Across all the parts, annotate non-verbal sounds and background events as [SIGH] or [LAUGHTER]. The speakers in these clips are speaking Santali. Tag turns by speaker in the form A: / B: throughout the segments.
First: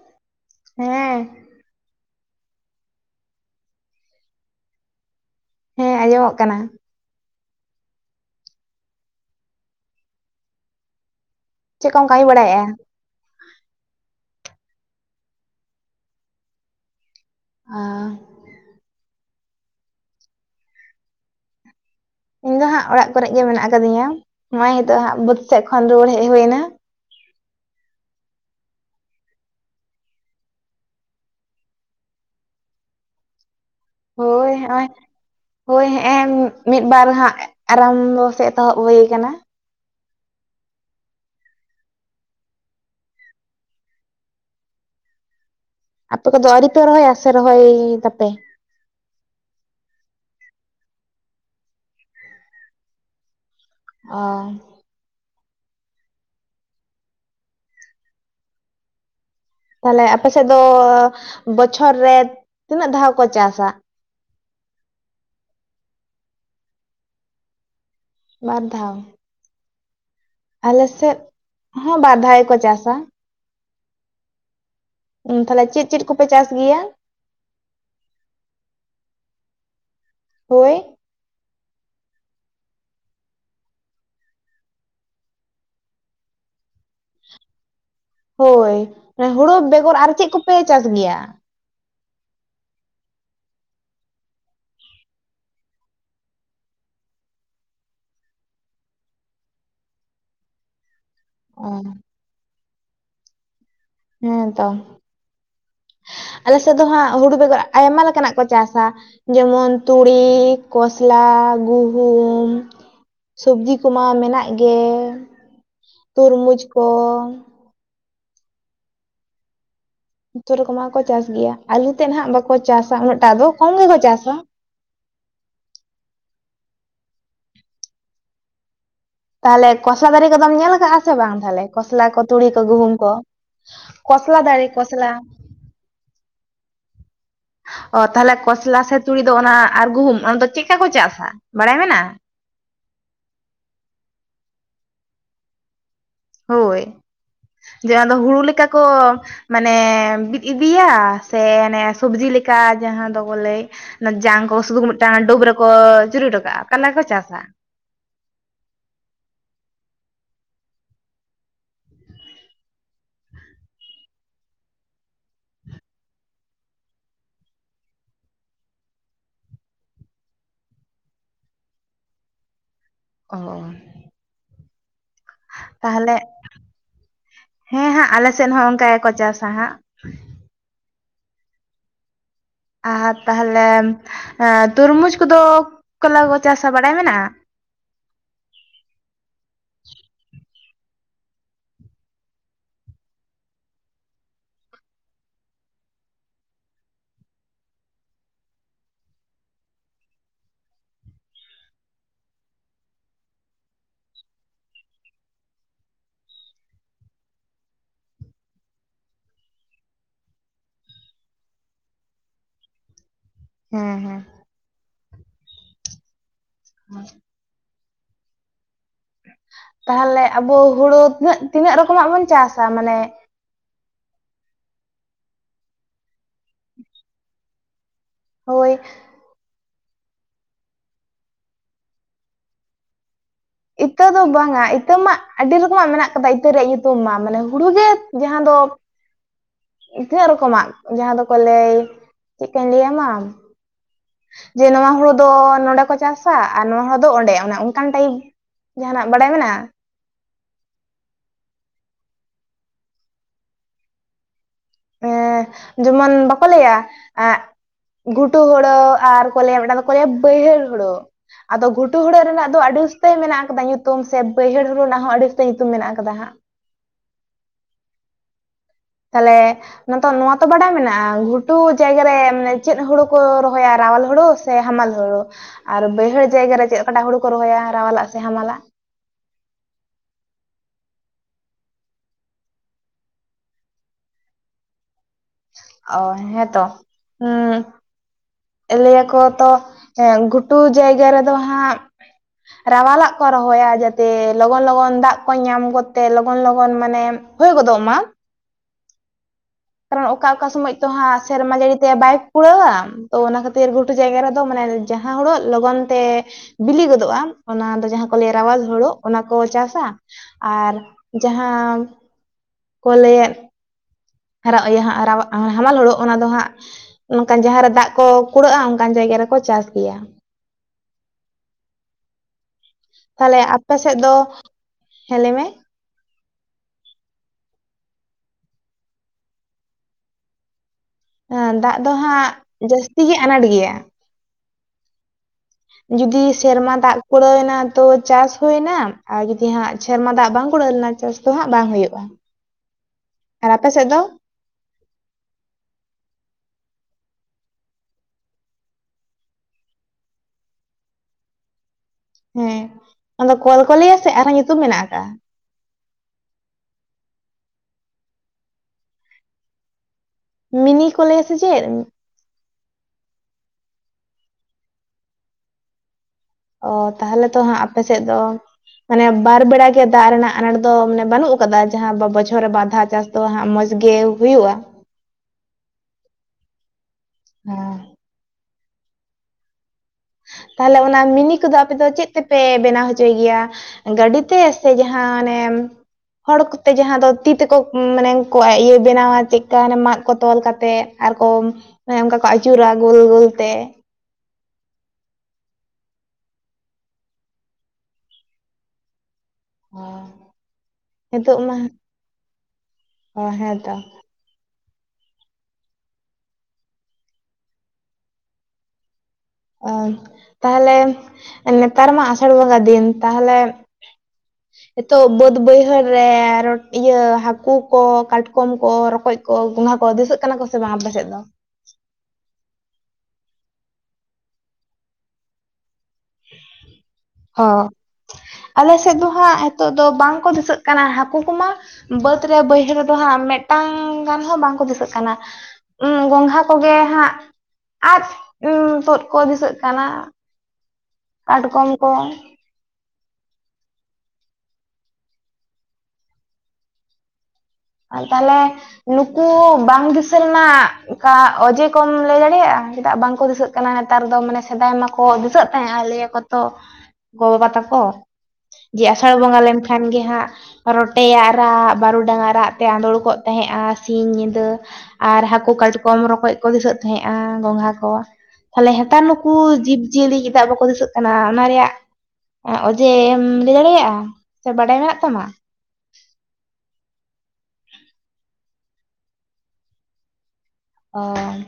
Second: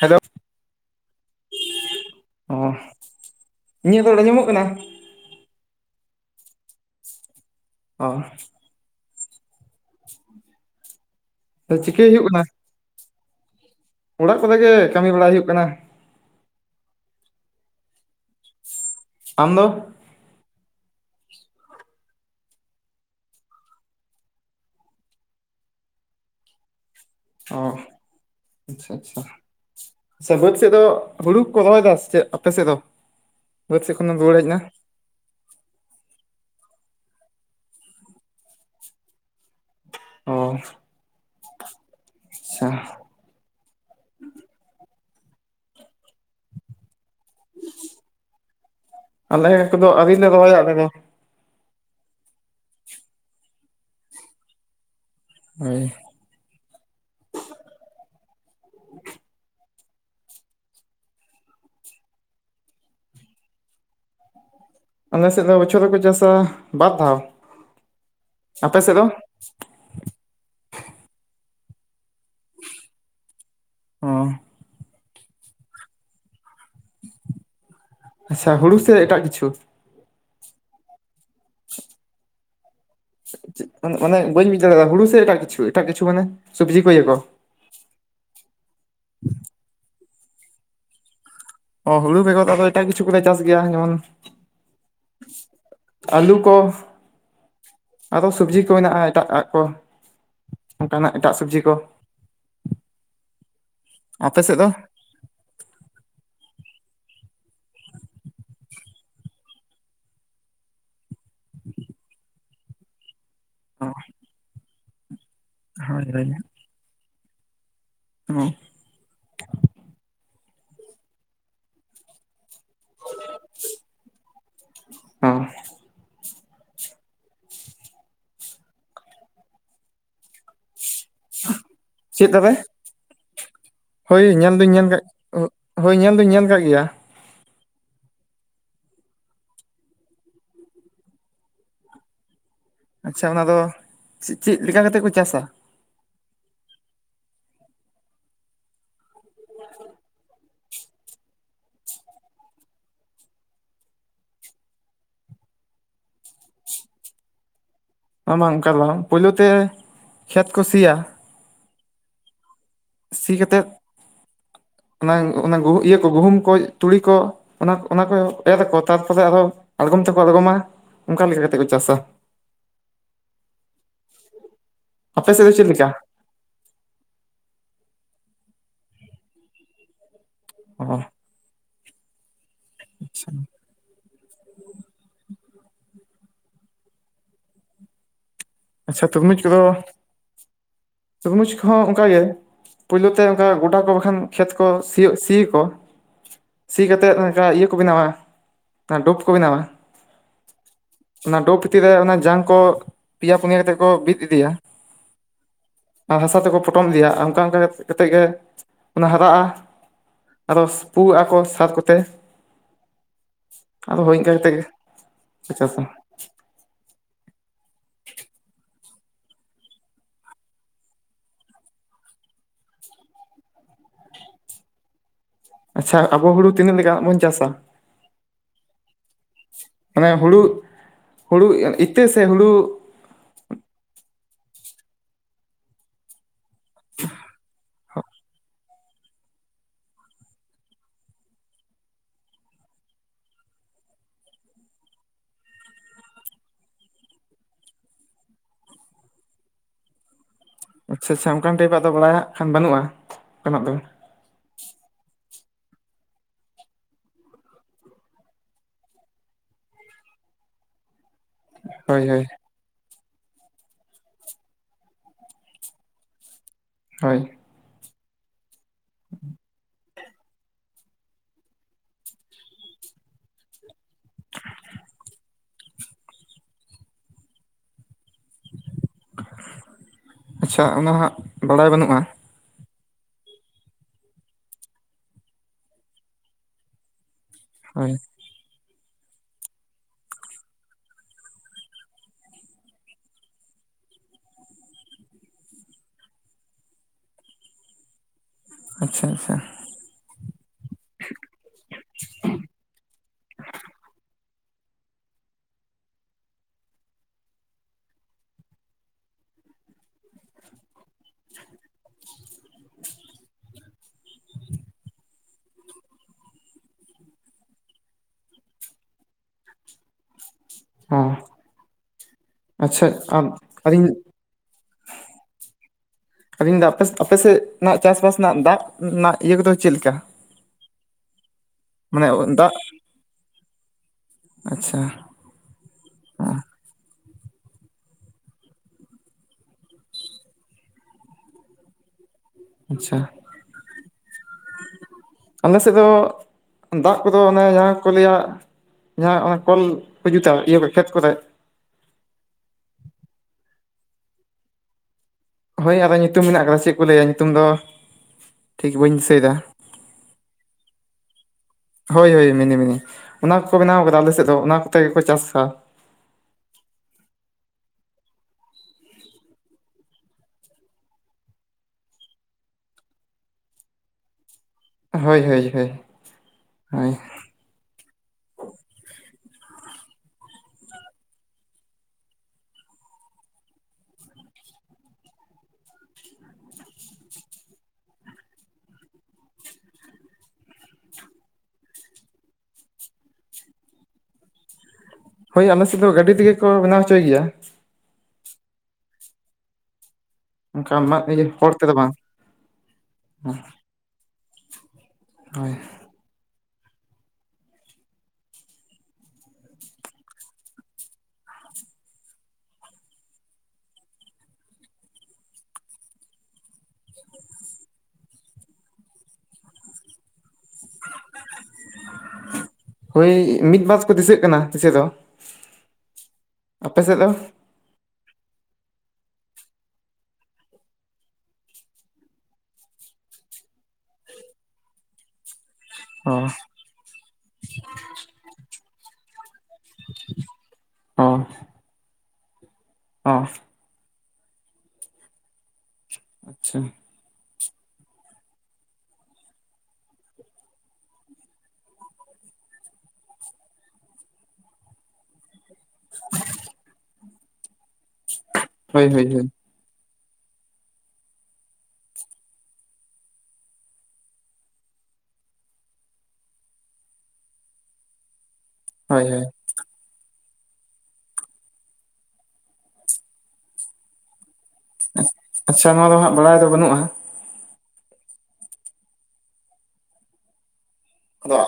A: ᱦᱮᱞᱳ
B: ᱦᱮᱸ
A: ᱤᱧᱟᱹᱜ ᱨᱚᱲ ᱧᱟᱢᱚᱜ ᱠᱟᱱᱟ?
B: ᱦᱮᱸ ᱟᱸᱡᱚᱢᱚᱜ ᱠᱟᱱᱟ᱾
A: ᱚ ᱚ
B: ᱪᱮᱫᱠᱚᱢ
A: ᱪᱤᱠᱟᱹᱭ
B: ᱠᱟᱹᱢᱤ
A: ᱦᱩᱭᱩᱜ ᱠᱟᱱᱟ
B: ᱵᱟᱲᱟᱭᱮᱫᱼᱟ?
A: ᱚᱲᱟᱜ ᱠᱚᱨᱮ ᱜᱮ ᱠᱟᱹᱢᱤ ᱵᱟᱲᱟ ᱦᱩᱭᱩᱜ ᱠᱟᱱᱟ᱾
B: ᱚᱻ
A: ᱟᱢ ᱫᱚ?
B: ᱤᱧ ᱫᱚ ᱦᱟᱸᱜ ᱚᱲᱟᱜ ᱠᱚᱨᱮᱫ ᱜᱮ ᱢᱮᱱᱟᱜ ᱟᱠᱟᱫ ᱤᱧᱟ ᱱᱚᱜ-ᱭᱚ ᱱᱤᱛᱚᱜ ᱦᱟᱸᱜ ᱵᱟᱹᱫ ᱥᱮᱫ ᱠᱷᱚᱱ ᱨᱩᱣᱟᱹᱲ ᱦᱮᱡ ᱦᱩᱭ ᱮᱱᱟ᱾
A: ᱚᱸ ᱟᱪᱪᱷᱟ ᱟᱪᱪᱷᱟ᱾ ᱟᱪᱪᱷᱟ ᱵᱟᱹᱫᱽ ᱥᱮᱫ ᱫᱚ ᱦᱩᱲᱩ ᱠᱚ ᱠᱚ ᱨᱚᱦᱚᱭᱮᱫᱟ ᱪᱮᱫ ᱟᱯᱮ ᱥᱮᱫ ᱫᱚ? ᱵᱟᱹᱫ ᱥᱮᱡ ᱠᱷᱚᱱᱮᱢ ᱨᱩᱟᱹᱲ ᱦᱮᱡ
B: ᱦᱳᱭ
A: ᱮᱱᱟ᱾
B: ᱦᱚᱜᱼᱚᱭ ᱦᱳᱭ ᱦᱮᱸᱫ-ᱮ ᱢᱤᱫ ᱵᱟᱨ ᱦᱟᱸᱜ ᱟᱨᱟᱢᱵᱷᱚ ᱥᱮ ᱮᱛᱚᱦᱚᱵ ᱦᱩᱭ ᱟᱠᱟᱱᱟ᱾
A: ᱚ ᱟᱪᱪᱷᱟ᱾
B: ᱟᱯᱮ ᱠᱚ ᱫᱚ ᱟᱣᱨᱤ ᱯᱮ ᱨᱚᱦᱭᱟ ᱥᱮ ᱨᱚᱦᱚᱭ ᱟᱫᱟᱯᱮ?
A: ᱟᱞᱮ ᱠᱚᱫᱚ ᱟᱣᱨᱤ ᱞᱮ ᱨᱚᱦᱚᱭᱟ ᱟᱞᱮ ᱫᱚ᱾
B: ᱚᱸᱻ
A: ᱦᱮᱸ
B: ᱛᱟᱦᱚᱞᱮ ᱟᱯᱮᱥᱮᱫ ᱫᱚ ᱵᱚᱪᱷᱚᱨ ᱨᱮ ᱛᱤᱱᱟᱹᱜ ᱫᱷᱟᱣ ᱠᱚ ᱪᱟᱥᱟ?
A: ᱟᱞᱮ ᱥᱮᱫ ᱫᱚ ᱵᱚᱪᱷᱚᱨ ᱨᱮᱠᱚ ᱪᱟᱥᱟ ᱵᱟᱫ ᱫᱷᱟᱣ᱾
B: ᱵᱟᱨ
A: ᱟᱯᱮ
B: ᱫᱷᱟᱣ᱾
A: ᱥᱮᱫ ᱫᱚ
B: ᱟᱞᱮ ᱥᱮᱫ ᱦᱚᱸ ᱵᱟᱨ ᱫᱷᱟᱣ ᱜᱮᱠᱚ ᱪᱟᱥᱟ᱾
A: ᱚᱸᱻ
B: ᱛᱟᱦᱞᱮ ᱪᱮᱫ ᱪᱮᱫ ᱠᱚ ᱯᱮ ᱪᱟᱥ ᱜᱮᱭᱟ?
A: ᱟᱪᱪᱷᱟ ᱦᱩᱲᱩ ᱥᱮ ᱮᱴᱟᱜ ᱠᱤᱪᱷᱩ?
B: ᱦᱳᱭ
A: ᱢᱟᱱᱮ ᱵᱟᱹᱧ ᱵᱩᱡ ᱫᱟᱲᱮᱫᱟ ᱦᱩᱲᱩ ᱥᱮ ᱮᱴᱟᱜ ᱠᱤᱪᱷᱩ ᱮᱴᱟᱜ ᱠᱤᱪᱷᱩ ᱢᱟᱱᱮ ᱥᱚᱵᱽᱡᱤ ᱠᱚ ᱤᱭᱟᱹ ᱠᱚ᱾
B: ᱦᱳᱭ ᱦᱩᱲᱩ ᱵᱮᱜᱚᱨ ᱟᱨ ᱪᱮᱫ ᱠᱚᱯᱮ ᱪᱟᱥ ᱜᱮᱭᱟ?
A: ᱚ ᱦᱩᱲᱩ ᱵᱮᱜᱚᱨ ᱟᱫᱚ ᱮᱴᱟᱜ ᱠᱤᱪᱷᱩ ᱠᱚᱞᱮ ᱪᱟᱥ ᱜᱮᱭᱟ ᱡᱮᱢᱚᱱ ᱟᱞᱩ ᱠᱚ ᱟᱫᱚ ᱥᱚᱵᱡᱤ ᱠᱚ ᱢᱮᱱᱟᱜᱼᱟ ᱮᱴᱟᱜᱟᱜ ᱠᱚ ᱚᱱᱠᱟᱱᱟᱜ ᱮᱴᱟᱜ ᱥᱚᱵᱡᱤ
B: ᱚ
A: ᱠᱚ ᱟᱯᱮ
B: ᱦᱮᱸ
A: ᱥᱮᱫ
B: ᱛᱚ
A: [UNINTELLIGIBLE]
B: ᱟᱞᱮ ᱥᱮᱫ ᱫᱚ ᱦᱟᱸᱜ ᱦᱩᱲᱩ ᱵᱮᱜᱚᱨ ᱟᱭᱢᱟ ᱞᱮᱠᱟᱱᱟᱜ ᱠᱚ ᱪᱟᱥᱟ ᱡᱮᱢᱚᱱ ᱛᱩᱲᱤ, ᱠᱷᱚᱥᱞᱟ, ᱜᱩᱸᱦᱩᱢ ᱥᱚᱵᱡᱤ
A: ᱚ
B: ᱠᱚᱢᱟ ᱢᱮᱱᱟᱜ ᱜᱮ
A: ᱦᱳᱭ
B: ᱛᱚᱨᱢᱩᱡᱽ ᱠᱚ
A: ᱚᱸ
B: ᱡᱚᱛᱚ ᱨᱚᱠᱚᱢᱟᱜ ᱠᱚ ᱪᱟᱥ ᱜᱮᱭᱟ ᱟᱞᱩ ᱛᱮᱫ ᱱᱟᱦᱟᱜ ᱵᱟᱠᱚ ᱪᱟᱥᱟ ᱩᱱᱟᱹᱜ ᱴᱟᱜ ᱫᱚ ᱠᱚᱢ ᱜᱮᱠᱚ ᱪᱟᱥᱟ
A: ᱚᱸ
B: ᱛᱟᱦᱚᱞᱮ ᱠᱷᱚᱥᱟ ᱫᱟᱨᱮ ᱠᱚᱫᱚᱢ ᱧᱮᱞ ᱟᱠᱟᱫ ᱥᱮ ᱵᱟᱝ ᱛᱟᱦᱞᱮ ᱠᱷᱚᱥᱞᱟ ᱠᱚ
A: ᱪᱮᱫ
B: ᱛᱩᱲᱤ
A: ᱛᱚᱵᱮ
B: ᱠᱚ ᱜᱩᱸᱦᱩᱢ ᱠᱚ
A: ᱦᱳᱭ
B: ᱠᱚᱥᱞᱟ
A: ᱧᱮᱞ
B: ᱫᱟᱨᱮ
A: ᱫᱩᱧ ᱧᱮᱞ ᱟᱞᱟᱫ
B: ᱠᱚᱥᱞᱟ
A: ᱦᱳ ᱧᱮᱞ ᱫᱩᱧ ᱧᱮᱞ ᱟᱠᱟᱫ ᱜᱮᱭᱟ
B: ᱚ ᱛᱟᱦᱚᱞᱮ ᱠᱷᱚᱥᱞᱟ ᱥᱮ ᱛᱩᱲᱤ ᱫᱚ ᱚᱱᱟ ᱟᱨ ᱜᱩᱸᱦᱩᱢ ᱚᱱᱟ ᱫᱚ ᱪᱮᱫ ᱠᱟ ᱠᱚ ᱪᱟᱥᱟ ᱵᱟᱲᱟᱭ ᱢᱮᱱᱟᱜ-ᱟ
A: ᱟᱪᱪᱷᱟ ᱚᱱᱟ ᱫᱚ ᱥᱮ ᱪᱤᱜ ᱪᱮᱜ ᱞᱮᱠᱟ ᱠᱟᱛᱮᱫ ᱠᱚ ᱪᱟᱥᱟ
B: ᱦᱳᱭ ᱡᱮ ᱚᱱᱟ ᱫᱚ ᱦᱩᱲᱩ ᱞᱮᱠᱟ ᱠᱚ ᱢᱟᱱᱮ ᱵᱤᱫ ᱤᱫᱤᱭᱟ ᱥᱮ ᱚᱱᱮ ᱥᱚᱵᱡᱤ ᱞᱮᱠᱟ ᱡᱟᱦᱟᱸ ᱫᱚ ᱠᱚ ᱞᱟᱹᱭ ᱡᱟᱝ ᱠᱚ ᱥᱩᱫᱩ ᱢᱤᱫᱴᱟᱝ ᱰᱩᱵ ᱨᱮᱠᱚ ᱡᱩᱨᱤ ᱦᱚᱴᱚ ᱠᱟᱜᱼᱟ ᱚᱠᱟᱞᱮᱠᱟ ᱠᱚ ᱪᱟᱥᱟ
A: ᱵᱟᱝ ᱵᱟᱝ ᱚᱱᱠᱟ ᱫᱚ ᱵᱟᱝ ᱯᱩᱭᱞᱩ ᱛᱮ ᱠᱷᱮᱛ ᱠᱚ ᱥᱤᱭᱟ ᱥᱤ ᱠᱟᱛᱮᱫ ᱚᱱᱟ ᱚᱱᱟ ᱤᱭᱟᱹ ᱠᱚ ᱜᱩᱸᱦᱩᱢ ᱠᱚ ᱛᱩᱲᱤ ᱠᱚ ᱚᱱᱟ ᱚᱱᱟ ᱠᱚ ᱮᱨ ᱟᱠᱚ ᱛᱟᱨᱯᱚᱨᱮ ᱟᱨᱚ ᱟᱬᱜᱚᱢ ᱛᱮᱠᱚ ᱟᱬᱜᱚᱢᱟ ᱚᱱᱠᱟ ᱞᱮᱠᱟ ᱠᱟᱛᱮᱜ ᱠᱚ ᱪᱟᱥᱟ
B: ᱚᱻ
A: ᱟᱯᱮ ᱥᱮᱫ ᱫᱚ ᱪᱮᱫ ᱞᱮᱠᱟ
B: ᱛᱟᱦᱚᱞᱮ ᱦᱮᱸ ᱦᱟᱜᱸ ᱟᱞᱮ ᱥᱮᱫ ᱦᱚᱸ ᱚᱱᱠᱟ ᱜᱮᱠᱚ ᱪᱟᱥᱟ ᱦᱟᱸᱜ
A: ᱦᱚᱜᱼᱚ
B: ᱟᱨ
A: ᱟᱪᱪᱷᱟ
B: ᱛᱟᱦᱚᱞᱮ ᱛᱩᱨᱢᱩᱡᱽ ᱠᱚᱫᱚ ᱚᱠᱟ ᱞᱮᱠᱟ ᱠᱚ ᱪᱟᱥᱟ ᱵᱟᱲᱟᱭ ᱢᱮᱱᱟᱜᱼᱟ
A: ᱟᱪᱪᱷᱟ ᱛᱩᱨᱢᱩᱡᱽ ᱠᱚᱫᱚ ᱛᱩᱨᱢᱩᱡᱽ ᱠᱚᱦᱚᱸ ᱚᱱᱠᱟ ᱜᱮ ᱯᱩᱭᱞᱩ ᱛᱮ ᱚᱱᱠᱟ ᱜᱚᱰᱟ ᱠᱚ ᱵᱟᱠᱷᱟᱱ ᱠᱷᱮᱛ ᱠᱚ ᱥᱤᱭᱳᱜ ᱥᱤᱭᱟᱠᱚ ᱥᱤ ᱠᱟᱛᱮᱫ ᱚᱱᱠᱟ ᱤᱭᱟᱹ ᱠᱚ ᱵᱮᱱᱟᱣᱟ ᱚᱱᱟ ᱰᱳᱯ ᱠᱚ ᱵᱮᱱᱟᱣᱟ ᱚᱱᱟ ᱰᱳᱵ ᱵᱷᱤᱛᱤᱨ ᱨᱮ ᱚᱱᱟ ᱡᱟᱝ ᱠᱚ ᱯᱮᱭᱟ ᱯᱩᱱᱭᱟᱹ ᱠᱟᱛᱮᱫ ᱠᱚ ᱵᱤᱫ ᱤᱫᱤᱭᱟ ᱟᱨ ᱦᱟᱥᱟ ᱛᱮᱠᱚ ᱯᱚᱴᱚᱢ ᱤᱫᱤᱭᱟ ᱟᱨ ᱚᱱᱠᱟ ᱚᱱᱠᱟ ᱠᱟᱛᱮᱫ ᱜᱮ ᱚᱱᱟ ᱦᱟᱨᱟᱜᱼᱟ ᱟᱨᱚ ᱯᱩᱣᱟᱜᱼᱟᱠᱚ ᱥᱟᱨ ᱠᱚᱛᱮ
B: ᱦᱮᱸ
A: ᱟᱫᱚ ᱦᱳᱭ
B: ᱦᱮᱸ
A: ᱤᱱᱠᱟᱹ ᱠᱟᱛᱮ ᱜᱮ ᱪᱟᱥ ᱟ
B: [INAUDIBLE]
A: [UNINTELLIGIBLE]
B: ᱛᱟᱦᱚᱞᱮ ᱟᱵᱚ ᱦᱩᱲᱩ ᱛᱤᱱᱟᱹᱜ ᱛᱤᱱᱟᱹᱜ ᱨᱚᱠᱚᱢᱟᱜ ᱵᱚᱱ ᱪᱟᱥᱟ ᱢᱟᱱᱮ
A: ᱟᱪᱪᱷᱟ ᱟᱵᱚ ᱦᱩᱲᱩ ᱛᱤᱱᱟᱹᱜ ᱞᱮᱠᱟᱱ ᱵᱚᱱ ᱪᱟᱥᱟ
B: ᱦᱳᱭ
A: ᱢᱟᱱᱮ ᱦᱩᱲᱩ ᱦᱩᱲᱩ ᱤᱛᱟᱹ ᱥᱮ ᱦᱩᱲᱩ
B: ᱤᱛᱟᱹ ᱫᱚ ᱵᱟᱝᱟ ᱤᱛᱟᱹ ᱢᱟ ᱟᱹᱰᱤ ᱨᱚᱠᱚᱢᱟᱜ ᱢᱮᱱᱟᱜ ᱠᱟᱫᱟ ᱤᱛᱟᱹ ᱨᱮᱭᱟᱜ ᱧᱩᱛᱩᱢ ᱢᱟ ᱢᱟᱱᱮ ᱦᱩᱲᱩ ᱜᱮ ᱡᱟᱦᱟᱸ ᱫᱚ ᱛᱤᱱᱟᱹᱜ ᱨᱚᱠᱚᱢᱟᱜ ᱡᱟᱦᱟᱸ ᱫᱚᱠᱚ ᱞᱟᱹᱭ ᱪᱮᱫᱠᱟᱧ ᱞᱟᱹᱭᱟᱢᱟ ᱡᱮ ᱱᱚᱣᱟ ᱦᱩᱲᱩ ᱫᱚ ᱱᱚᱰᱮ ᱠᱚ ᱪᱟᱥᱟ ᱟᱨ ᱱᱚᱣᱟ ᱦᱩᱲᱩ ᱫᱚ ᱚᱸᱰᱮ ᱚᱱᱟ ᱚᱱᱠᱟᱱ ᱴᱟᱭᱤᱯ ᱡᱟᱦᱟᱱᱟᱜ ᱵᱟᱲᱟᱭ ᱢᱮᱱᱟᱜᱼᱟ᱾
A: ᱟᱪᱪᱷᱟ ᱟᱪᱪᱷᱟ ᱚᱱᱠᱟᱱ ᱴᱟᱭᱤᱯᱟᱜ ᱫᱚ ᱵᱟᱲᱟᱭᱟᱜ ᱠᱷᱟᱱ ᱵᱟᱹᱱᱩᱜᱼᱟ ᱚᱱᱠᱟᱱᱟᱜ ᱫᱚ
B: ᱦᱮᱸ ᱡᱮᱢᱚᱱ ᱵᱟᱠᱚ ᱞᱟᱹᱭᱟ ᱮᱸ ᱜᱷᱩᱴᱩ ᱦᱩᱲᱟᱹ ᱟᱨ ᱠᱚ ᱞᱟᱹᱭᱟ ᱢᱤᱫᱴᱟᱝ ᱫᱚᱠᱚ ᱞᱟᱹᱭᱼᱟ ᱵᱟᱹᱭᱦᱟᱹᱲ ᱦᱩᱲᱩ ᱟᱫᱚ ᱜᱷᱩᱴᱩ
A: ᱦᱳᱭ
B: ᱦᱩᱲᱟᱹ
A: ᱦᱳᱭ
B: ᱨᱮᱱᱟᱜ ᱫᱚ ᱟᱹᱰᱤ ᱢᱮᱱᱟᱜ ᱠᱟᱫᱟ' ᱧᱩᱛᱩᱢ ᱥᱮ ᱵᱟᱹᱭᱦᱟᱹᱲ ᱦᱩᱲᱩ ᱨᱮᱱᱟᱜ ᱦᱚᱸ ᱟᱰᱤ ᱩᱥᱛᱟᱹᱭ ᱧᱩᱛᱩᱢ ᱢᱮᱱᱟᱜ ᱠᱟᱫᱟ' ᱦᱟᱜ
A: ᱦᱳᱭ
B: ᱛᱟᱦᱚᱞᱮ ᱱᱚᱣᱟᱛᱚ ᱱᱚᱣᱟ ᱛᱚ ᱵᱟᱰᱟᱭ ᱢᱮᱱᱟᱜᱼᱟ, ᱜᱷᱩᱴᱩ ᱡᱟᱭᱜᱟ ᱨᱮ ᱢᱟᱱᱮ ᱪᱮᱫ ᱦᱩᱲᱩ ᱠᱚ ᱨᱚᱦᱚᱭᱟ ᱨᱟᱣᱟᱞ ᱦᱩᱲᱩ ᱥᱮ ᱦᱟᱢᱟᱞ ᱦᱩᱲᱩ, ᱟᱨ ᱵᱟᱹᱭᱦᱟᱹᱲ ᱡᱟᱭᱜᱟ ᱨᱮ ᱪᱮᱫᱠᱟᱴᱟᱜ ᱦᱩᱲᱩ ᱠᱚ ᱨᱚᱦᱚᱭᱼᱟ, ᱨᱟᱣᱟᱞᱟᱜ ᱥᱮ ᱦᱟᱢᱟᱞᱟᱜ?
A: [INAUDIBLE] ᱟᱪᱪᱷᱟ ᱚᱱᱟ ᱦᱟᱸᱜ ᱵᱟᱲᱟᱭ ᱵᱟᱹᱱᱩᱜᱼᱟ᱾
B: ᱚ ᱦᱮᱸᱛᱚ ᱦᱩᱸ
A: ᱦᱳᱭ
B: ᱞᱟᱹᱭᱟᱠᱚ ᱛᱚ ᱦᱮᱸ ᱜᱷᱩᱴᱩ ᱡᱟᱭᱜᱟ ᱨᱮᱫᱚ ᱦᱟᱸᱜ ᱨᱟᱣᱟᱞᱟᱜ ᱠᱚ ᱨᱚᱦᱚᱭᱟ ᱡᱟᱛᱮ ᱞᱚᱜᱚᱱ ᱞᱚᱜᱚᱱ ᱫᱟᱜ ᱠᱚᱭ ᱧᱟᱢ ᱜᱚᱫᱛᱮ ᱞᱚᱜᱚᱱ ᱞᱚᱜᱚᱱ ᱢᱟᱱᱮ ᱦᱩᱭ ᱜᱚᱫᱚᱜ ᱢᱟ᱾
A: ᱟᱪᱪᱷᱟ ᱟᱪᱪᱷᱟ
B: ᱟᱨᱦᱚ ᱚᱠᱟ ᱚᱠᱟ ᱥᱚᱢᱚᱭ ᱛᱚ ᱦᱟᱸᱜ ᱥᱮᱨᱢᱟ ᱡᱟᱹᱲᱤ ᱛᱮ ᱵᱟᱭ ᱠᱩᱲᱟᱹᱣᱼᱟ, ᱛᱚ ᱚᱱᱟ ᱠᱷᱟᱹᱛᱤᱨ ᱜᱷᱩᱴᱩ ᱡᱟᱭᱜᱟ ᱨᱮ ᱫᱚ ᱢᱟᱱᱮ ᱡᱟᱦᱟᱸ ᱦᱚᱲᱟᱜ ᱞᱚᱜᱚᱱ ᱛᱮ ᱵᱤᱞᱤ ᱜᱚᱫᱚᱜᱼᱟ ᱚᱱᱟ ᱫᱚ ᱡᱟᱦᱟᱸ ᱠᱚ ᱞᱟᱹᱭᱟ ᱨᱟᱣᱟᱞ ᱦᱩᱲᱩ ᱚᱱᱟ ᱠᱚ ᱪᱟᱥᱟ ᱟᱨ ᱡᱟᱦᱟᱸ ᱠᱚ ᱞᱟᱹᱭᱮᱫ ᱦᱟᱨᱟᱜ ᱭᱟ ᱦᱟᱸᱜ ᱦᱟᱢᱟᱞ ᱦᱩᱲᱩ ᱚᱱᱟ ᱫᱚ ᱦᱟᱸᱜ ᱚᱱᱠᱟᱱ ᱡᱟᱦᱟᱸ ᱨᱮ ᱫᱟᱜ ᱠᱚ ᱠᱩᱲᱟᱹᱜᱼᱟ ᱚᱱᱠᱟᱱ ᱡᱟᱭᱜᱟ ᱨᱮᱠᱚ ᱪᱟᱥ ᱜᱮᱭᱟ᱾
A: ᱦᱚᱸ ᱟᱪᱪᱷᱟ ᱟᱨ
B: ᱛᱟᱦᱚᱞᱮ ᱟᱯᱮ
A: ᱟᱹᱰᱤ
B: ᱥᱮᱫ ᱫᱚ ᱦᱮᱸ ᱞᱟᱹᱭ ᱢᱮ
A: ᱟᱹᱞᱤᱧ ᱫᱚ ᱟᱯᱮ ᱟᱯᱮ ᱥᱮᱫᱱᱟᱜ ᱪᱟᱥᱵᱟᱥ ᱨᱮᱱᱟᱜ ᱫᱟᱜ ᱨᱮᱱᱟᱜ ᱤᱭᱟᱹ ᱠᱚᱫᱚ ᱪᱮᱫᱞᱮᱠᱟ?
B: ᱮ ᱫᱟᱜ ᱫᱚ ᱦᱟᱸᱜ
A: ᱫᱟᱜ
B: ᱡᱟᱹᱥᱛᱤ ᱜᱮ ᱟᱱᱟᱴ ᱜᱮᱭᱟ᱾
A: ᱟᱪᱪᱷᱟ
B: ᱡᱩᱫᱤ ᱥᱮᱨᱢᱟ ᱫᱟᱜ ᱠᱩᱲᱟᱹᱣᱱᱟ ᱛᱚ ᱪᱟᱥ ᱦᱩᱭᱱᱟ, ᱟᱨ ᱡᱩᱫᱤ ᱦᱟᱸᱜ ᱥᱮᱨᱢᱟ ᱫᱟᱜ ᱵᱟᱝ ᱠᱩᱲᱟᱹᱣ ᱞᱮᱱᱟ ᱪᱟᱥ ᱫᱚ ᱦᱟᱸᱜ ᱵᱟᱝ ᱦᱩᱭᱩᱜᱼᱟ᱾
A: ᱟᱪᱪᱷᱟ ᱾
B: ᱟᱨ ᱟᱯᱮ ᱥᱮᱫ ᱫᱚ
A: ᱟᱞᱮ ᱥᱮᱫ ᱫᱚ ᱫᱟᱜ ᱠᱚᱫᱚ ᱚᱱᱮ ᱡᱟᱦᱟᱸ ᱠᱚ ᱞᱟᱹᱭᱟ ᱡᱟᱦᱟᱸ ᱚᱱᱟ ᱠᱚᱞ ᱠᱚ ᱡᱩᱛᱟ ᱤᱭᱟᱹ ᱠᱚ ᱠᱷᱮᱛ ᱠᱚᱨᱮ
B: ᱦᱮᱸ ᱟᱫᱚ ᱠᱚᱞ ᱠᱚ ᱞᱟᱹᱭᱟ ᱥᱮ ᱟᱨᱦᱚᱸ ᱧᱩᱛᱩᱢ ᱢᱮᱱᱟᱜ ᱟᱠᱟᱜᱼᱟ?
A: ᱦᱳᱭ ᱟᱫᱚ ᱧᱩᱛᱩᱢ ᱢᱮᱱᱟᱜ ᱟᱠᱟᱫᱟ ᱪᱮᱫ ᱠᱚ ᱞᱟᱹᱭᱟ, ᱧᱩᱛᱩᱢ ᱫᱚ ᱴᱷᱤᱠ ᱵᱟᱹᱧ ᱫᱤᱥᱟᱹᱭᱮᱫᱟ᱾
B: ᱢᱤᱱᱤ ᱠᱚ ᱞᱟᱹᱭ ᱟᱥᱮ ᱪᱮᱫ
A: ᱦᱳᱭ ᱦᱳᱭ ᱢᱤᱱᱤ ᱼ ᱢᱤᱱᱤ ᱚᱱᱟ ᱠᱚᱠᱚ ᱵᱮᱱᱟᱣ ᱟᱠᱟᱫᱟ ᱟᱞᱮᱥᱮᱫ ᱫᱚ ᱚᱱᱟ ᱠᱚᱛᱮ ᱜᱮᱠᱚ ᱪᱟᱥᱟ ᱟᱠᱟ᱾
B: ᱚ ᱛᱟᱦᱚᱞᱮ ᱛᱚ ᱦᱟᱸᱜ ᱟᱯᱮ ᱥᱮᱫ ᱫᱚ ᱢᱟᱱᱮ ᱵᱟᱨ ᱵᱮᱲᱟ ᱜᱮ ᱫᱟᱜ ᱨᱮᱱᱟᱜ ᱟᱱᱟᱴ ᱫᱚ ᱢᱟᱱᱮ ᱵᱟᱹᱱᱩᱜ ᱟᱠᱟᱫᱟ ᱡᱟᱦᱟᱸ ᱵᱚᱪᱷᱚᱨ ᱨᱮ ᱵᱟᱫᱷᱟ ᱪᱟᱥ ᱛᱚ ᱦᱟᱸᱜ ᱢᱚᱡᱽ ᱜᱮ ᱦᱩᱭᱩᱜᱼᱟ᱾
A: ᱦᱳᱭ ᱦᱳᱭ ᱦᱳᱭ ᱦᱳᱭ
B: [INAUDIBLE] ᱛᱟᱦᱚᱞᱮ ᱚᱱᱟ ᱢᱤᱱᱤ ᱠᱚᱫᱚ ᱟᱯᱮ ᱫᱚ ᱪᱮᱫ ᱛᱮᱯᱮ ᱵᱮᱱᱟᱣ ᱦᱚᱪᱚᱭ ᱜᱮᱭᱟ? ᱜᱟᱹᱰᱤ ᱛᱮ ᱥᱮ ᱡᱟᱦᱟᱸ ᱟᱱᱮ ᱦᱚᱲ ᱠᱚᱛᱮ ᱡᱟᱦᱟᱸ ᱫᱚ ᱛᱤ ᱛᱮᱠᱚ ᱢᱟᱱᱮ ᱠᱚ ᱤᱭᱟᱹ ᱵᱮᱱᱟᱣᱼᱟ, ᱪᱮᱫᱠᱟᱮ ᱢᱟᱜ ᱠᱚ ᱛᱚᱞ ᱠᱟᱛᱮᱮᱫ ᱟᱨ ᱠᱚᱢ ᱚᱱᱮ ᱚᱱᱠᱟ ᱠᱚ ᱟᱪᱩᱨᱟ ᱜᱳᱞ ᱜᱳᱞ ᱛᱮ᱾
A: ᱦᱳᱭ ᱟᱞᱮ ᱥᱮᱫ ᱫᱚ ᱜᱟᱹᱰᱤ ᱛᱮᱜᱮ ᱠᱚ ᱵᱮᱱᱟᱣ ᱦᱚᱪᱚᱭ ᱮᱭᱟ ᱾
B: [UNINTELLIGIBLE]
A: ᱚᱱᱠᱟ ᱢᱟᱫ ᱤᱭᱟᱹ
B: ᱱᱤᱛᱚᱜ
A: ᱦᱚᱲ
B: ᱢᱟ
A: ᱛᱮᱫᱚ ᱵᱟᱝ?
B: ᱚ ᱦᱮᱸᱛᱚ ᱾
A: ᱦᱳᱭ
B: ᱦᱚᱭ ᱛᱟᱦᱞᱮ ᱱᱮᱛᱟᱨ ᱢᱟ ᱟᱥᱟᱲ ᱵᱚᱸᱜᱟ ᱫᱤᱱ ᱛᱟᱦᱞᱮ ᱾
A: [UNINTELLIGIBLE]
B: ᱱᱤᱛᱚᱜ ᱵᱟᱹᱫ ᱵᱟᱹᱭᱦᱟᱹᱲ ᱨᱮ ᱨᱚᱴ ᱤᱭᱟᱹ ᱦᱟᱹᱠᱩ ᱠᱚ ᱠᱟᱴᱠᱚᱢ ᱠᱚ ᱨᱚᱠᱚᱡᱼᱼ ᱠᱚ ᱜᱚᱸᱜᱷᱟ ᱠᱚ ᱫᱤᱥᱟᱹᱜ ᱠᱟᱱᱟ ᱠᱚ ᱥᱮ ᱵᱟᱝ ᱟᱯᱮ ᱥᱮᱫ ᱫᱚ?
A: ᱦᱳᱭ ᱢᱤᱫ ᱵᱟᱥ ᱠᱚ ᱫᱤᱥᱟᱹᱜ ᱠᱟᱱᱟ ᱫᱤᱥᱟᱹ ᱫᱚ ᱟᱯᱮ ᱥᱮᱫ ᱫᱚ?
B: ᱦᱚᱸ ᱟᱞᱮ ᱥᱮᱫ ᱫᱚ ᱦᱟᱸᱜ ᱱᱤᱛᱚᱜ ᱫᱚ ᱵᱟᱝ ᱠᱚ ᱫᱤᱥᱟᱹᱜ ᱠᱟᱱᱟ ᱦᱟᱹᱠᱩ ᱠᱚᱢᱟᱼᱼ ᱵᱟᱹᱫᱽ ᱨᱮ ᱵᱟᱹᱭᱦᱟᱹᱲ ᱨᱮᱫᱚ ᱦᱟᱸᱜ ᱢᱤᱫᱴᱟᱝ ᱜᱟᱱ ᱦᱚᱸ ᱵᱟᱝᱠᱚ ᱫᱤᱥᱟᱹᱜ ᱠᱟᱱᱟ᱾
A: ᱚ
B: ᱜᱚᱸᱜᱷᱟ ᱠᱚᱜᱮ ᱦᱟᱸᱜ ᱟᱫ ᱛᱳᱫ ᱠᱚ ᱫᱤᱥᱟᱹᱜ ᱠᱟᱱᱟ ᱾
A: ᱚ
B: ᱠᱟᱴᱠᱚᱢ ᱠᱚ᱾
A: ᱚ ᱟᱪᱪᱷᱟ
B: ᱛᱟᱦᱚᱞᱮᱼᱼ ᱱᱩᱠᱩ ᱵᱟᱝ ᱫᱤᱥᱟᱹ ᱨᱮᱱᱟᱜ ᱠᱟ ᱚᱡᱮ ᱠᱚᱢ ᱞᱟᱹᱭ ᱫᱟᱲᱮᱭᱟᱜᱼᱟ ᱪᱮᱫᱟᱜ ᱵᱟᱝᱠᱚ ᱫᱤᱥᱟᱹᱜ ᱠᱟᱱᱟ? ᱠᱟᱱᱟ ᱱᱮᱛᱟᱨ ᱫᱚ ᱢᱟᱱᱮ ᱥᱮᱫᱟᱭ ᱢᱟᱠᱚ ᱫᱤᱥᱟᱹᱜ ᱛᱟᱦᱮᱸᱜᱼᱟ ᱞᱟᱹᱭᱟᱠᱚ ᱛᱚ ᱜᱚ ᱵᱟᱵᱟ ᱛᱟᱠᱚ᱾ ᱡᱮ
A: ᱦᱳᱭ ᱦᱳᱭ
B: ᱟᱥᱟᱲ
A: ᱦᱳᱭ
B: ᱵᱚᱸᱜᱟ ᱞᱮᱱᱠᱷᱟᱱ ᱜᱮ ᱦᱟᱸᱜ ᱨᱚᱴᱮᱭᱟᱜ ᱨᱟᱜ ᱵᱟᱹᱨᱩᱰᱟᱝ ᱟᱜ ᱨᱟᱜᱼᱼ ᱛᱮ ᱟᱸᱫᱳᱲ ᱠᱚᱜ ᱛᱟᱦᱮᱸᱜᱼᱟ ᱥᱤᱧ ᱧᱤᱫᱟᱹ᱾ ᱟᱨ ᱦᱟᱹᱠᱩ ᱠᱟᱴᱠᱚᱢ ᱨᱚᱠᱚᱡ ᱠᱚ ᱫᱤᱥᱟᱹᱜ ᱛᱟᱦᱮᱸᱫᱼᱟ ᱜᱚᱸᱜᱷᱟ ᱠᱚ᱾ ᱛᱟᱦᱚᱞᱮ ᱦᱮᱛᱟᱨ
A: ᱦᱳᱭ ᱦᱳᱭ
B: ᱱᱩᱠᱩ ᱡᱤᱵᱽᱼᱡᱤᱭᱟᱹᱞᱤ ᱪᱮᱫᱟᱜ ᱵᱟᱠᱚ ᱫᱤᱥᱟᱹᱜ ᱠᱟᱱᱟ ᱚᱱᱟ ᱨᱮᱭᱟᱜᱼᱼ ᱚᱡᱮᱢ ᱞᱟᱹᱭ ᱫᱟᱲᱮᱭᱟᱜᱼᱟ ᱥᱮ ᱵᱟᱰᱟᱭ ᱢᱮᱱᱟᱜ ᱛᱟᱢᱟ?
A: ᱟᱪᱪᱷᱟ ᱱᱚᱣᱟ ᱫᱚ ᱦᱟᱸᱜ ᱵᱟᱲᱟᱭ ᱫᱚ ᱵᱟᱹᱱᱩᱜᱼᱟ᱾
B: ᱚᱻ
A: ᱟᱫᱚ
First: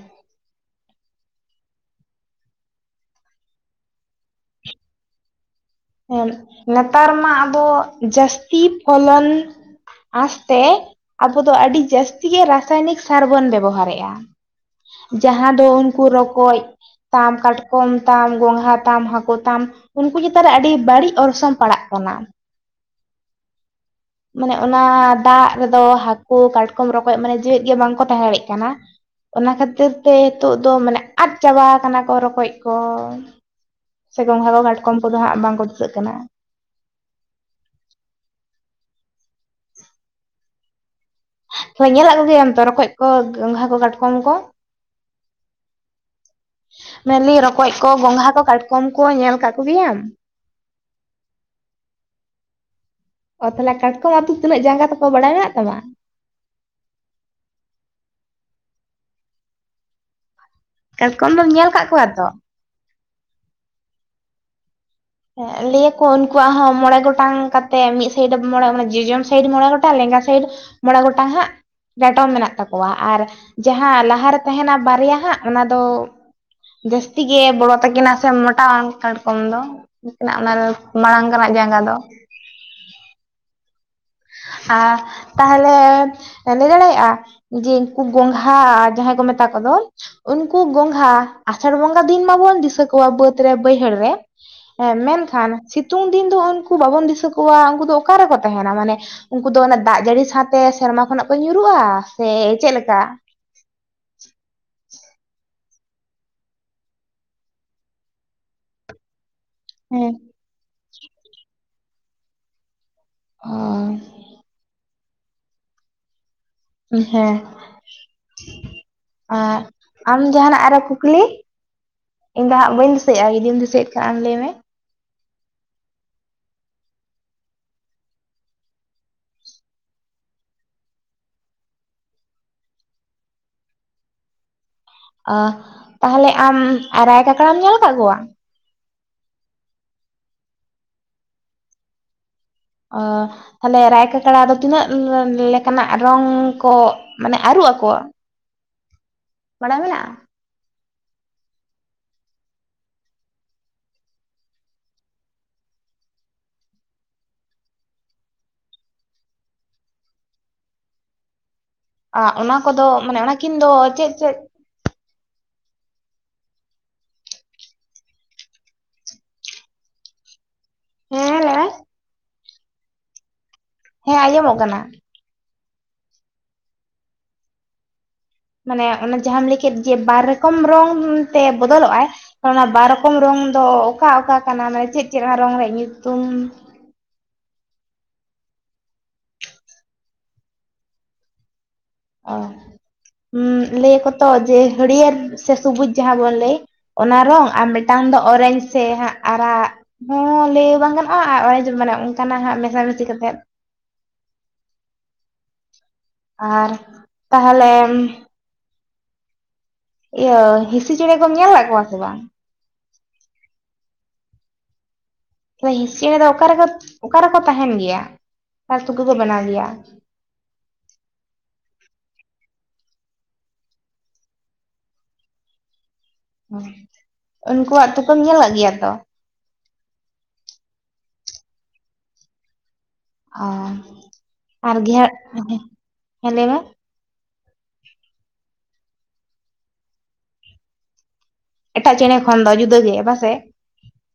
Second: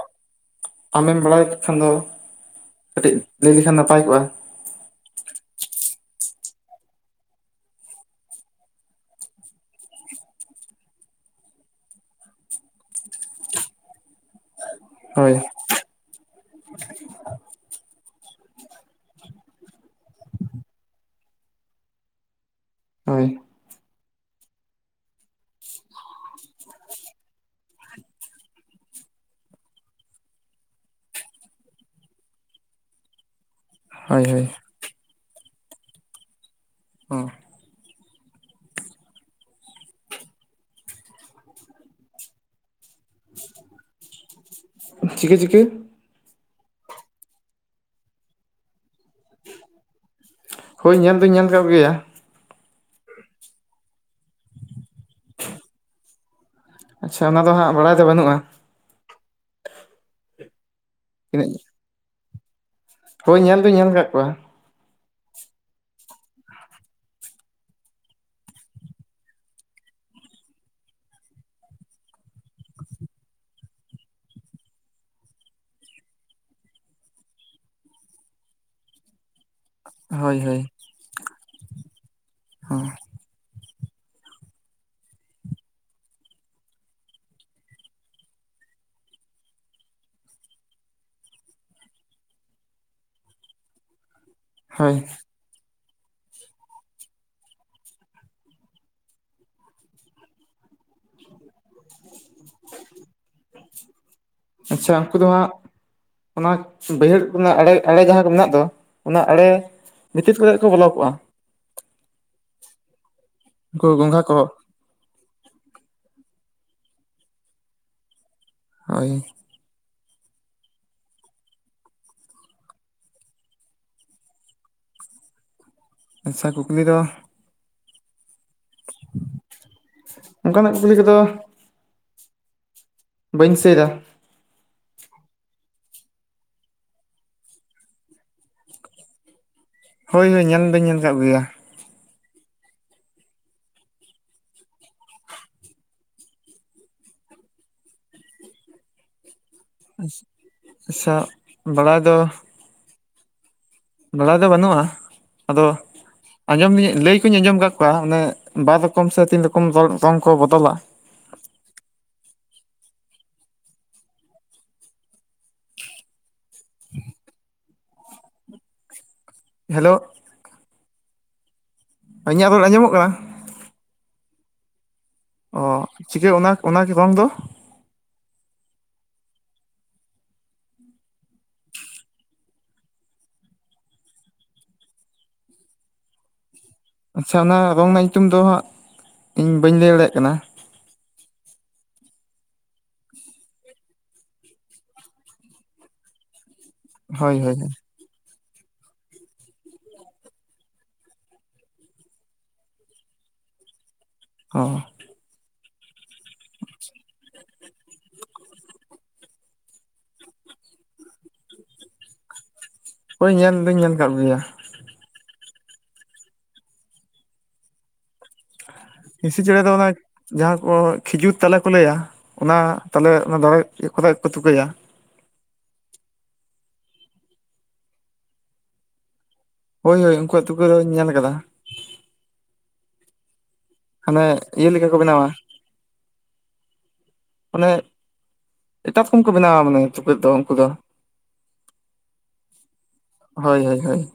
A: ᱟᱢᱮᱢ ᱵᱟᱲᱟᱭ ᱠᱷᱟᱱ ᱫᱚ ᱠᱟᱹᱴᱤᱡ ᱞᱟᱹᱭ ᱞᱮᱠᱷᱟᱱ ᱱᱟᱯᱟᱭ ᱠᱚᱜᱼᱟ᱾
B: ᱦᱮᱸ ᱱᱮᱛᱟᱨ ᱢᱟ ᱟᱵᱚ ᱡᱟᱹᱥᱛᱤ ᱯᱷᱚᱞᱚᱱᱼᱼ ᱟᱥᱛᱮ ᱟᱵᱚ ᱫᱚ ᱟᱹᱰᱤ ᱡᱟᱹᱥᱛᱤ ᱜᱮ ᱨᱟᱥᱟᱭᱱᱤᱠ ᱥᱟᱨ ᱵᱚᱱ ᱵᱮᱵᱚᱦᱟᱨᱮᱜᱼᱟ᱾
A: ᱦᱳᱭ
B: ᱡᱟᱦᱟᱸ ᱫᱚᱼᱼ ᱠᱩ ᱨᱚᱠᱚᱡ ᱛᱟᱢ ᱠᱟᱴᱠᱚᱢ ᱛᱟᱢ ᱜᱚᱝᱜᱷᱟ ᱛᱟᱢ ᱦᱟᱹᱠᱩ ᱛᱟᱢ ᱩᱱᱠᱩ ᱪᱮᱛᱟᱱ ᱨᱮ ᱟᱹᱰᱤᱼᱼ ᱵᱟᱹᱲᱤᱡ ᱚᱨᱥᱚᱝ ᱯᱟᱲᱟᱜ ᱠᱟᱱᱟ᱾
A: ᱦᱳᱭ
B: ᱢᱟᱱᱮ ᱚᱱᱟ ᱫᱟᱜ ᱨᱮᱫᱚ ᱦᱟᱹᱠᱩ ᱠᱟᱴᱠᱚᱢ ᱨᱚᱠᱚᱡ ᱢᱟᱱᱮ ᱡᱮᱣᱮᱫ ᱜᱮ ᱵᱟᱝᱠᱚ ᱛᱟᱦᱮᱸ ᱫᱟᱲᱭᱟᱜ ᱠᱟᱱᱟ᱾ ᱚᱱᱟ ᱠᱷᱟᱹᱛᱤᱨ ᱛᱮ ᱦᱮᱛᱳᱜ ᱫᱚ ᱢᱟᱱᱮ ᱟᱫᱽ ᱪᱟᱵᱟ ᱠᱟᱱᱟ ᱠᱚ ᱨᱚᱠᱚᱡ ᱠᱚ᱾ ᱥᱮ
A: ᱦᱳᱭ ᱦᱳᱭ
B: ᱜᱚᱝᱜᱷᱟ ᱠᱚ ᱠᱟᱴᱠᱚᱢ ᱠᱚᱫᱚ ᱦᱟᱸᱜ ᱵᱟᱝᱠᱚ ᱪᱤᱠᱟᱹᱜ ᱠᱟᱱᱟ᱾ ᱛᱚ ᱧᱮᱞᱟᱜ ᱠᱚᱜᱮᱭᱟᱢ ᱛᱚ ᱨᱚᱠᱚᱡ ᱠᱚ ᱜᱚᱝᱜᱷᱟ ᱠᱚ ᱠᱟᱴᱠᱚᱢ ᱠᱚ
A: ᱪᱤᱠᱟᱹ ᱪᱤᱠᱟᱹ?
B: ᱢᱮᱱᱞᱤ ᱨᱚᱠᱚᱡ ᱠᱚ ᱜᱚᱝᱜᱷᱟ ᱠᱚ ᱠᱟᱴᱠᱚᱢ ᱠᱚ ᱧᱮᱞ ᱠᱟᱫ ᱠᱚᱜᱮᱭᱟᱢ?
A: ᱦᱳᱭ ᱧᱮᱞ ᱫᱩᱧ ᱧᱮᱞ ᱟᱠᱟᱫ ᱜᱮᱭᱟ᱾
B: ᱚ ᱛᱟᱦᱚᱞᱮ ᱠᱟᱴᱠᱚᱢ ᱟᱛᱳ ᱛᱤᱱᱟᱹᱜ ᱡᱟᱸᱜᱟ ᱛᱟᱠᱚ ᱵᱟᱲᱟᱭ ᱢᱮᱱᱟᱜ ᱛᱟᱢᱟ?
A: ᱟᱪᱪᱷᱟ ᱚᱱᱟ ᱫᱚ ᱦᱟᱸᱜ ᱵᱟᱲᱟᱭ ᱫᱚ ᱵᱟᱹᱱᱩᱜᱼᱟ᱾
B: ᱠᱟᱴᱠᱚᱢ ᱫᱚᱢ
A: ᱛᱤᱱᱟᱹᱜ
B: ᱧᱮᱞ ᱟᱠᱟᱫ ᱠᱚᱣᱟ ᱛᱚ?
A: ᱦᱳᱭ ᱧᱮᱞ ᱫᱩᱧ ᱧᱮᱞ ᱟᱠᱟᱫ ᱠᱚᱣᱟ᱾
B: ᱦᱮᱸ ᱞᱟᱹᱭ ᱟᱠᱚ ᱩᱱᱠᱩᱣᱟᱜ ᱦᱚᱸ ᱢᱚᱬᱮ ᱜᱚᱴᱟᱝ ᱠᱟᱛᱮᱜ ᱢᱤᱫ ᱥᱟᱭᱤᱰ ᱢᱚᱬᱮ ᱡᱚᱡᱚᱢ ᱥᱟᱭᱤᱰ ᱢᱚᱬᱮ ᱜᱚᱴᱟᱝ ᱞᱮᱸᱜᱟ ᱥᱟᱭᱤᱰᱼᱼ ᱢᱚᱬᱮ ᱜᱚᱴᱟᱝ ᱦᱟᱸᱜᱼᱼ ᱰᱟᱴᱚᱢ ᱢᱮᱱᱟᱜ ᱛᱟᱠᱚᱣᱟ ᱟᱨ ᱡᱟᱦᱟᱸ ᱞᱟᱦᱟᱨᱮ ᱛᱟᱦᱮᱱᱟ ᱵᱟᱨᱭᱟ ᱦᱟᱸᱜ ᱚᱱᱟ ᱫᱚ ᱡᱟᱹᱥᱛᱤ ᱜᱮ ᱵᱚᱲᱚ ᱛᱟᱹᱠᱤᱱᱟ ᱥᱮ ᱢᱚᱴᱟᱣᱟᱱ ᱠᱟᱴᱠᱚᱢ ᱫᱚ, ᱩᱱᱠᱤᱱᱟᱜ
A: ᱦᱳᱭ
B: ᱚᱱᱟ
A: ᱦᱳᱭ
B: ᱨᱮ ᱢᱟᱲᱟᱝ ᱨᱮᱱᱟᱜ ᱡᱟᱸᱜᱟ ᱫᱚ,
A: ᱦᱩᱸ
B: [UNINTELLIGIBLE] ᱛᱟᱦᱚᱞᱮ ᱞᱟᱹᱭ ᱫᱟᱲᱮᱭᱟᱜᱼᱟ ᱡᱮ ᱩᱱᱠᱩ ᱜᱚᱝᱜᱷᱟ ᱡᱟᱦᱟᱸᱭ ᱠᱚ ᱢᱮᱛᱟ ᱠᱚᱫᱚ, ᱩᱱᱠᱩ ᱜᱚᱝᱜᱷᱟ ᱟᱥᱟᱲ ᱵᱚᱸᱜᱟ ᱫᱤᱱ ᱢᱟᱵᱚᱱ ᱫᱤᱥᱟᱹ ᱠᱚᱣᱟ ᱵᱟᱹᱫᱽ ᱨᱮ ᱵᱟᱹᱭᱦᱟᱹᱲ ᱨᱮ᱾
A: ᱦᱳᱭ
B: ᱢᱮᱱᱠᱷᱟᱱ ᱥᱤᱛᱩᱝ ᱫᱤᱱ ᱫᱚ ᱩᱱᱠᱩ ᱵᱟᱵᱚᱱ ᱫᱤᱥᱟᱹ ᱠᱚᱣᱟ ᱩᱱᱠᱩ ᱫᱚ ᱚᱠᱟ ᱨᱮᱠᱚ ᱛᱟᱦᱮᱱᱟ ᱢᱟᱱᱮ, ᱩᱱᱠᱩ ᱫᱚ ᱚᱱᱟ ᱫᱟᱜ ᱡᱟᱹᱲᱤ ᱥᱟᱶᱛᱮ ᱥᱮᱨᱢᱟ ᱠᱷᱚᱱᱟᱜ ᱠᱚ ᱧᱩᱨᱩᱜᱼᱟ ᱥᱮ ᱪᱮᱫ ᱞᱮᱠᱟ?
A: ᱟᱪᱪᱷᱟ ᱩᱱᱠᱩ ᱫᱚ ᱦᱟᱸᱜ ᱚᱱᱟ ᱵᱟᱹᱭᱦᱟᱹᱲ ᱨᱮᱱᱟᱜ ᱟᱲᱮ ᱟᱲᱮ ᱡᱟᱦᱟᱸ ᱠᱚ ᱢᱮᱱᱟᱜ ᱫᱚ ᱚᱱᱟ ᱟᱲᱮ
B: ᱦᱮᱸ
A: ᱵᱷᱤᱛᱤᱛ ᱠᱚᱨᱮ ᱠᱚ ᱵᱚᱞᱚ ᱠᱚᱜᱼᱟ᱾
B: ᱚᱜ
A: ᱩᱱᱠᱩ ᱜᱚᱝᱜᱷᱟ ᱠᱚ,
B: ᱦᱮᱸ
A: ᱦᱳᱭ
B: ᱮᱸᱜ ᱟᱢ ᱡᱟᱦᱟᱱᱟᱜ ᱟᱨᱚ ᱠᱩᱠᱞᱤ, ᱤᱧ ᱫᱚ ᱦᱟᱸᱜ ᱵᱟᱹᱧ ᱫᱤᱥᱟᱹᱭᱼᱟ ᱡᱤᱫᱤᱢ ᱫᱤᱥᱟᱹᱭᱮᱫ ᱠᱷᱟᱡ ᱟᱢ ᱞᱟᱹᱭ ᱢᱮ,
A: ᱟᱪᱪᱷᱟ ᱠᱩᱠᱞᱤ ᱫᱚ ᱚᱱᱠᱟᱱᱟᱜ ᱠᱩᱠᱞᱤ ᱠᱚᱫᱚ ᱵᱟᱹᱧ ᱫᱤᱥᱟᱹᱭᱮᱫᱟ᱾
B: ᱟ- ᱛᱟᱦᱚᱞᱮ ᱟᱢ ᱨᱟᱭ ᱠᱟᱠᱲᱟᱢ ᱧᱮᱞ ᱟᱠᱟᱣ ᱠᱚᱣᱟ?
A: ᱦᱳᱭ ᱦᱳᱭ ᱧᱮᱞ ᱫᱚᱧ ᱧᱮᱞ ᱟᱠᱟᱫ ᱜᱮᱭᱟ᱾
B: ᱚ ᱛᱟᱦᱚᱞᱮ ᱨᱟᱭ ᱠᱟᱠᱲᱟ ᱫᱚ ᱛᱤᱱᱟᱹᱜ ᱞᱮᱠᱟᱱᱟᱜ ᱨᱚᱝ ᱠᱚ, ᱢᱟᱱᱮ ᱟᱹᱨᱩ ᱟᱠᱚᱣᱟᱜ᱾
A: ᱟᱪᱪᱷᱟ ᱵᱟᱲᱟᱭ ᱫᱚ, ᱵᱟᱲᱟᱭ ᱫᱚ ᱵᱟᱹᱱᱩᱜᱼᱟ᱾ ᱟᱫᱚ ᱟᱸᱡᱚᱢ ᱞᱟᱹᱭ ᱠᱚᱧ ᱟᱸᱡᱚᱢ ᱟᱠᱟᱫ ᱠᱚᱣᱟ ᱚᱱᱮ ᱵᱟᱨ ᱨᱚᱠᱚᱢ ᱥᱮ ᱛᱤᱱ ᱨᱚᱠᱚᱢ ᱨᱚᱝ ᱠᱚ ᱵᱚᱫᱚᱞᱟ᱾
B: ᱟ, ᱚᱱᱟ ᱠᱚᱫᱚ ᱢᱟᱱᱮ ᱚᱱᱟᱠᱤᱱ ᱫᱚ ᱪᱮᱫ ᱪᱮᱫ?
A: [INAUDIBLE] ᱦᱮᱞᱳ
B: ᱦᱮᱸ ᱞᱮᱢᱮ
A: ᱤᱧᱟᱹᱜ ᱨᱚᱲ ᱟᱸᱡᱚᱢᱚᱜ ᱠᱟᱱᱟ ᱾
B: ᱦᱮᱸ ᱟᱸᱡᱚᱢᱚᱜ ᱠᱟᱱᱟ᱾
A: ᱚ ᱪᱤᱠᱟᱹ ᱚᱱᱟ ᱚᱱᱟ ᱨᱚᱝ ᱫᱚ,
B: ᱢᱟᱱᱮ ᱚᱱᱟ ᱡᱟᱦᱟᱸ ᱞᱟᱹᱭ ᱠᱮᱫ ᱡᱮ ᱵᱟᱨ ᱨᱚᱠᱚᱢ ᱨᱚᱝ ᱛᱮ ᱵᱚᱫᱚᱞᱚᱜᱼᱟᱭ ᱚᱱᱟ ᱵᱟᱨ ᱨᱚᱠᱚᱢ ᱨᱚᱝ ᱫᱚ ᱚᱠᱟ ᱚᱠᱟ ᱠᱟᱱᱟ ᱢᱟᱱᱮ ᱪᱮᱫ ᱪᱮᱫ ᱚᱱᱟ ᱨᱚᱝ ᱨᱮᱭᱟᱜ ᱧᱩᱛᱩᱢ?
A: ᱟᱪᱷᱟ ᱚᱱᱟ ᱨᱚᱝ ᱨᱮᱱᱟᱜ ᱧᱩᱛᱩᱢ ᱫᱚ ᱦᱟᱸᱜ ᱤᱧ ᱵᱟᱹᱧ ᱞᱟᱹᱭ ᱫᱟᱲᱮᱭᱟᱜ ᱠᱟᱱᱟ᱾
B: ᱚ ᱞᱟᱹᱭ ᱟᱠᱚ ᱛᱚ ᱡᱮ ᱦᱟᱹᱨᱭᱟᱹᱲ ᱥᱮ ᱥᱩᱵᱩᱡ ᱡᱟᱦᱟᱸ ᱵᱚᱱ ᱞᱟᱹᱭ ᱚᱱᱟ
A: ᱦᱳᱭ
B: ᱨᱚᱝ
A: ᱦᱳᱭ
B: ᱟᱨ
A: ᱦᱳᱭ
B: ᱢᱤᱫᱴᱟᱝ ᱫᱚ ᱚᱨᱮᱧᱡᱽ ᱥᱮ ᱦᱟᱸᱜ ᱟᱨᱟᱜ ᱦᱚ ᱞᱟᱹᱭ ᱵᱟᱝ ᱜᱟᱱᱚᱜᱼᱟ ᱟᱨ ᱚᱨᱮᱡᱽ ᱢᱟᱱᱮ ᱚᱱᱠᱟᱱᱟᱜ ᱦᱟᱸᱜ ᱢᱮᱥ ᱢᱮᱤᱥᱤ ᱠᱟ ᱠᱟᱛᱮᱫ,
A: [UNINTELLIGIBLE]
B: ᱟᱨ ᱛᱟᱦᱚᱞᱮᱢ ᱤᱭᱟᱹ ᱦᱤᱥᱤ ᱪᱮᱬᱮ ᱠᱚᱢ ᱧᱮᱞ ᱠᱟᱜ ᱠᱚᱣᱟ ᱥᱮ ᱵᱟᱝ?
A: ᱳᱭ ᱧᱮᱞ ᱫᱩᱧ ᱧᱮᱞ ᱟᱠᱟᱫ ᱜᱮᱭᱟ᱾
B: ᱦᱮ ᱦᱤᱸᱥᱤ ᱪᱮᱬᱮ ᱫᱚ ᱚᱠᱟᱨᱮ ᱚᱠᱟ ᱨᱮᱠᱚ ᱛᱟᱦᱮᱱ ᱜᱮᱭᱟ? ᱟᱨ ᱛᱩᱠᱟᱹ ᱠᱚ ᱵᱮᱱᱟᱣ
A: ᱦᱤᱸᱥᱤ ᱪᱮᱬᱮ
B: ᱜᱮᱭᱟ
A: ᱫᱚ ᱚᱱᱟᱭ ᱡᱟᱦᱟᱸ ᱠᱚ ᱠᱷᱤᱡᱩᱨ ᱛᱟᱞᱮ ᱠᱚ ᱞᱟᱹᱭᱟ, ᱚᱱᱟ ᱛᱟᱞᱮ ᱚᱱᱟ ᱫᱟᱨᱮ ᱠᱚᱨᱮᱜ ᱠᱚ ᱛᱩᱠᱟᱹᱭᱟ᱾
B: ᱚ ᱩᱱᱠᱩᱣᱟᱜ ᱛᱚᱠᱩᱢ ᱧᱮᱞᱠᱟᱜ ᱜᱮᱭᱟ ᱛᱚ?
A: ᱦᱳᱭ ᱦᱳᱭ ᱩᱱᱠᱩᱣᱟᱜ ᱛᱩᱠᱟᱹ ᱫᱚᱧ ᱧᱮᱞ ᱠᱟᱫᱟ᱾
B: ᱚ
A: ᱦᱟᱱᱮ ᱤᱭᱟᱹ
B: ᱟᱨ
A: ᱞᱮᱠᱟ ᱠᱚ
B: ᱜᱷᱮᱫ
A: ᱵᱮᱱᱟᱣᱟ
B: ᱦᱮ ᱞᱟᱹᱭ ᱢᱮ᱾
A: ᱢᱟᱱᱮ ᱮᱴᱟᱜ ᱨᱚᱠᱚᱢ ᱠᱚ ᱵᱮᱱᱟᱣᱟ ᱢᱟᱱᱮ ᱛᱩᱠᱟᱹ ᱫᱚ ᱩᱱᱠᱩ ᱫᱚ᱾
B: ᱮᱴᱟᱜ ᱪᱮᱬᱮ ᱠᱷᱚᱱ ᱫᱚ ᱡᱩᱫᱟᱹ ᱜᱮ ᱵᱟᱝᱥᱮ?
A: ᱦᱳᱭ ᱦᱳᱭ ᱦᱳᱭ᱾